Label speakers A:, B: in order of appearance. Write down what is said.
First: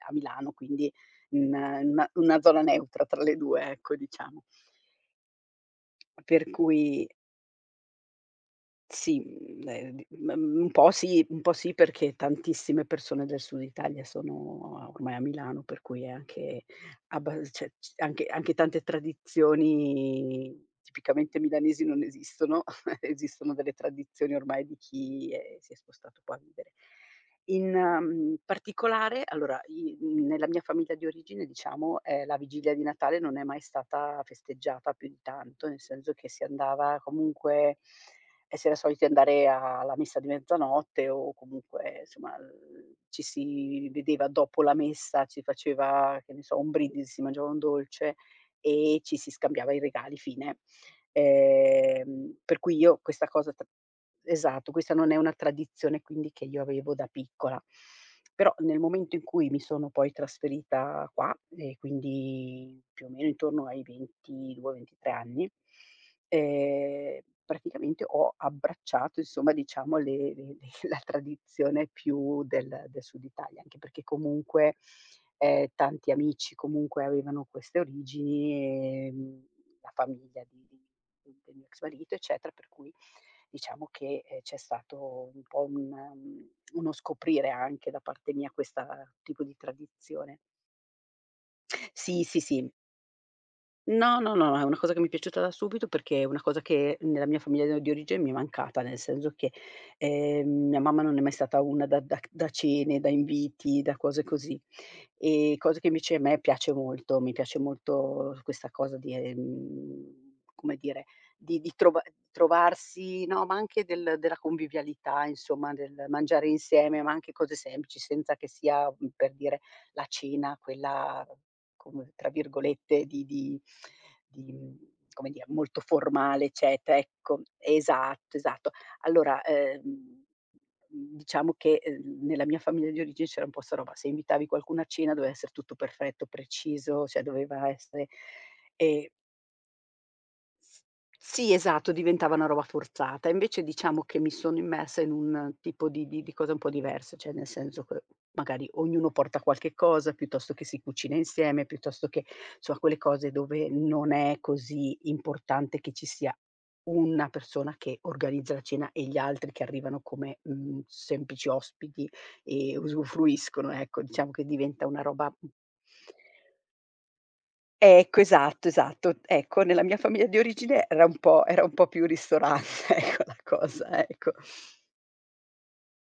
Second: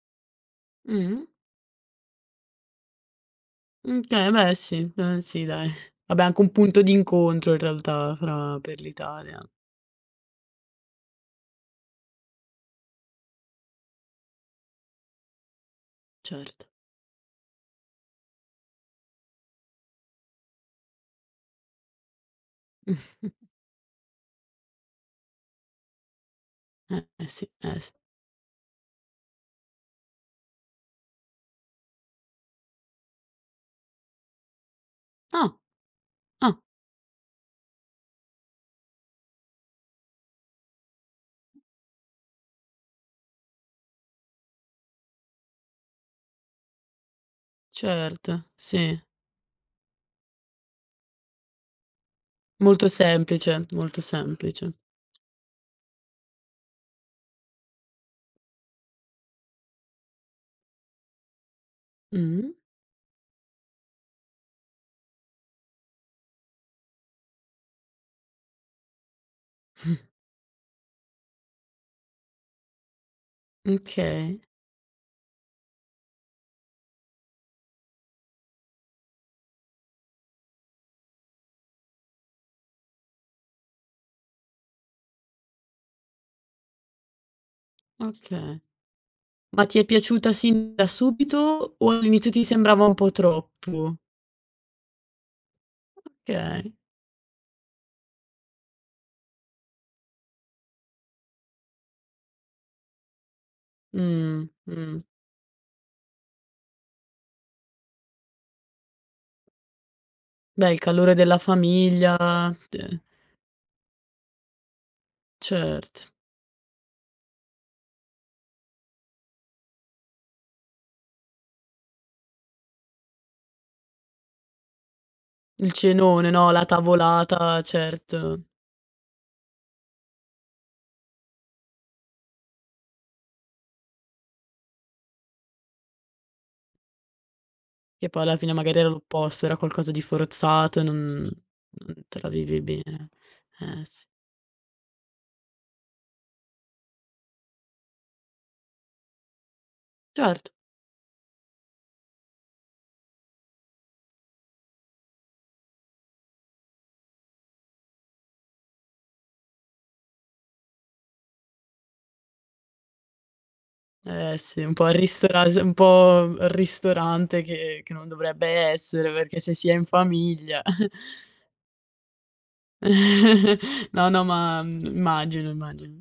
A: A Milano, quindi,
B: Mh-mh.
A: in in una una zona neutra tra le 2, ecco,
B: Uhm, okay,
A: diciamo.
B: beh, sì. Mh, sì, dai. Vabbè, anche
A: Per
B: un punto di
A: cui
B: incontro in realtà fra per
A: Sì,
B: l'Italia.
A: mhmm, ehm, d m un po' sì, un po' sì, perché tantissime persone del Sud Italia sono, ormai, a Milano, per cui anche
B: Certo.
A: abbal ce c anche anche tante tradizioni tipicamente milanesi non esistono. Esistono delle tradizioni, ormai di chi, ehm, si è spostato un po' a vivere.
B: Eh, eh, sì.
A: In,
B: Eh, sì.
A: ehm, particolare allora, i mhmm, nella mia famiglia di origine, diciamo, ehm, la vigilia di Natale non è mai stata festeggiata più di
B: Ah!
A: tanto, nel senso che si
B: Ah.
A: andava, comunque e si era soliti andare alla messa di mezzanotte o comunque, insomma, ehm, ehm, ci si vedeva dopo la messa, si faceva, che ne so, un brindisi, si mangiava un dolce
B: Certo,
A: e
B: sì.
A: ci si scambiava i regali, fine. Ehm, per cui,
B: Molto
A: io questa cosa tr
B: semplice, molto
A: esatto,
B: semplice.
A: questa non è una tradizione, quindi, che io avevo da piccola, però, nel momento in cui mi sono poi trasferita qua e
B: Mh-mh.
A: quindi, più o meno intorno ai 22, 23 anni, ehm, praticamente, ho abbracciato, insomma, diciamo, le le le la tradizione più del del Sud Italia, anche perché
B: Okay.
A: comunque, ehm, tanti amici comunque avevano queste origini, ehm, la famiglia di di di del mio ex marito, eccetera, per cui diciamo che, ehm, c'è stato un po' un un uno scoprire anche da parte mia
B: Okay.
A: questa tipo di
B: Ma ti è piaciuta
A: tradizione.
B: sin da subito, o
A: Sì,
B: all'inizio
A: sì,
B: ti
A: sì.
B: sembrava un po' troppo?
A: No, no, no, è una cosa che mi è piaciuta da subito, perché è una cosa
B: Okay.
A: che nella mia famiglia di origine mi è mancata, nel senso che, ehm, mia mamma non è mai stata una da da c da cene, da inviti, da cose
B: Mh.
A: così.
B: Mh.
A: Ehm, cosa che invece a me piace molto, mi piace molto questa cosa di, ehm,
B: Beh,
A: come
B: il
A: dire,
B: calore della
A: di di trov
B: famiglia, de
A: trovarsi, no, ma anche del della convivialità, insomma, del
B: Cert
A: mangiare insieme, ma anche cose semplici, senza che sia, mhmm, per dire, la cena quella come, tra virgolette, di di di come dire,
B: Il
A: "molto
B: cenone,
A: formale",
B: no, la
A: eccetera, ecco.
B: tavolata,
A: Esatto,
B: certo.
A: esatto. Allora, ehm, mhmm, diciamo che, ehm, nella mia famiglia di origine, c'era un po' 'sta roba, se invitavi qualcuno a cena, doveva essere tutto perfetto, preciso, cioè doveva essere,
B: Che poi alla fine magari era
A: ehm
B: l'opposto, era qualcosa di forzato, non
A: Sì, esatto,
B: non te la
A: diventava una
B: vivi
A: roba
B: bene.
A: forzata. Invece,
B: Eh,
A: diciamo
B: sì.
A: che mi sono immersa in un tipo di di di cosa un po' diversa, cioè, nel senso che magari ognuno porta qualche cosa,
B: Certo.
A: piuttosto che si cucina insieme, piuttosto che, so quelle cose dove non è così importante che ci sia una persona che organizza la cena e gli altri che arrivano come, mhmm, semplici ospiti e usufruiscono, ecco, diciamo
B: Eh,
A: che
B: sì, un po'
A: diventa
B: al
A: una roba, m
B: ristoras un po' al ristorante che che non
A: Ecco,
B: dovrebbe
A: esatto,
B: essere,
A: esatto.
B: perché se
A: Ecco,
B: si è
A: nella
B: in
A: mia famiglia di
B: famiglia.
A: origine era un po' era un po' più ristorante, ecco, la cosa,
B: No, no,
A: ecco.
B: ma, mhmm, immagino, immagino.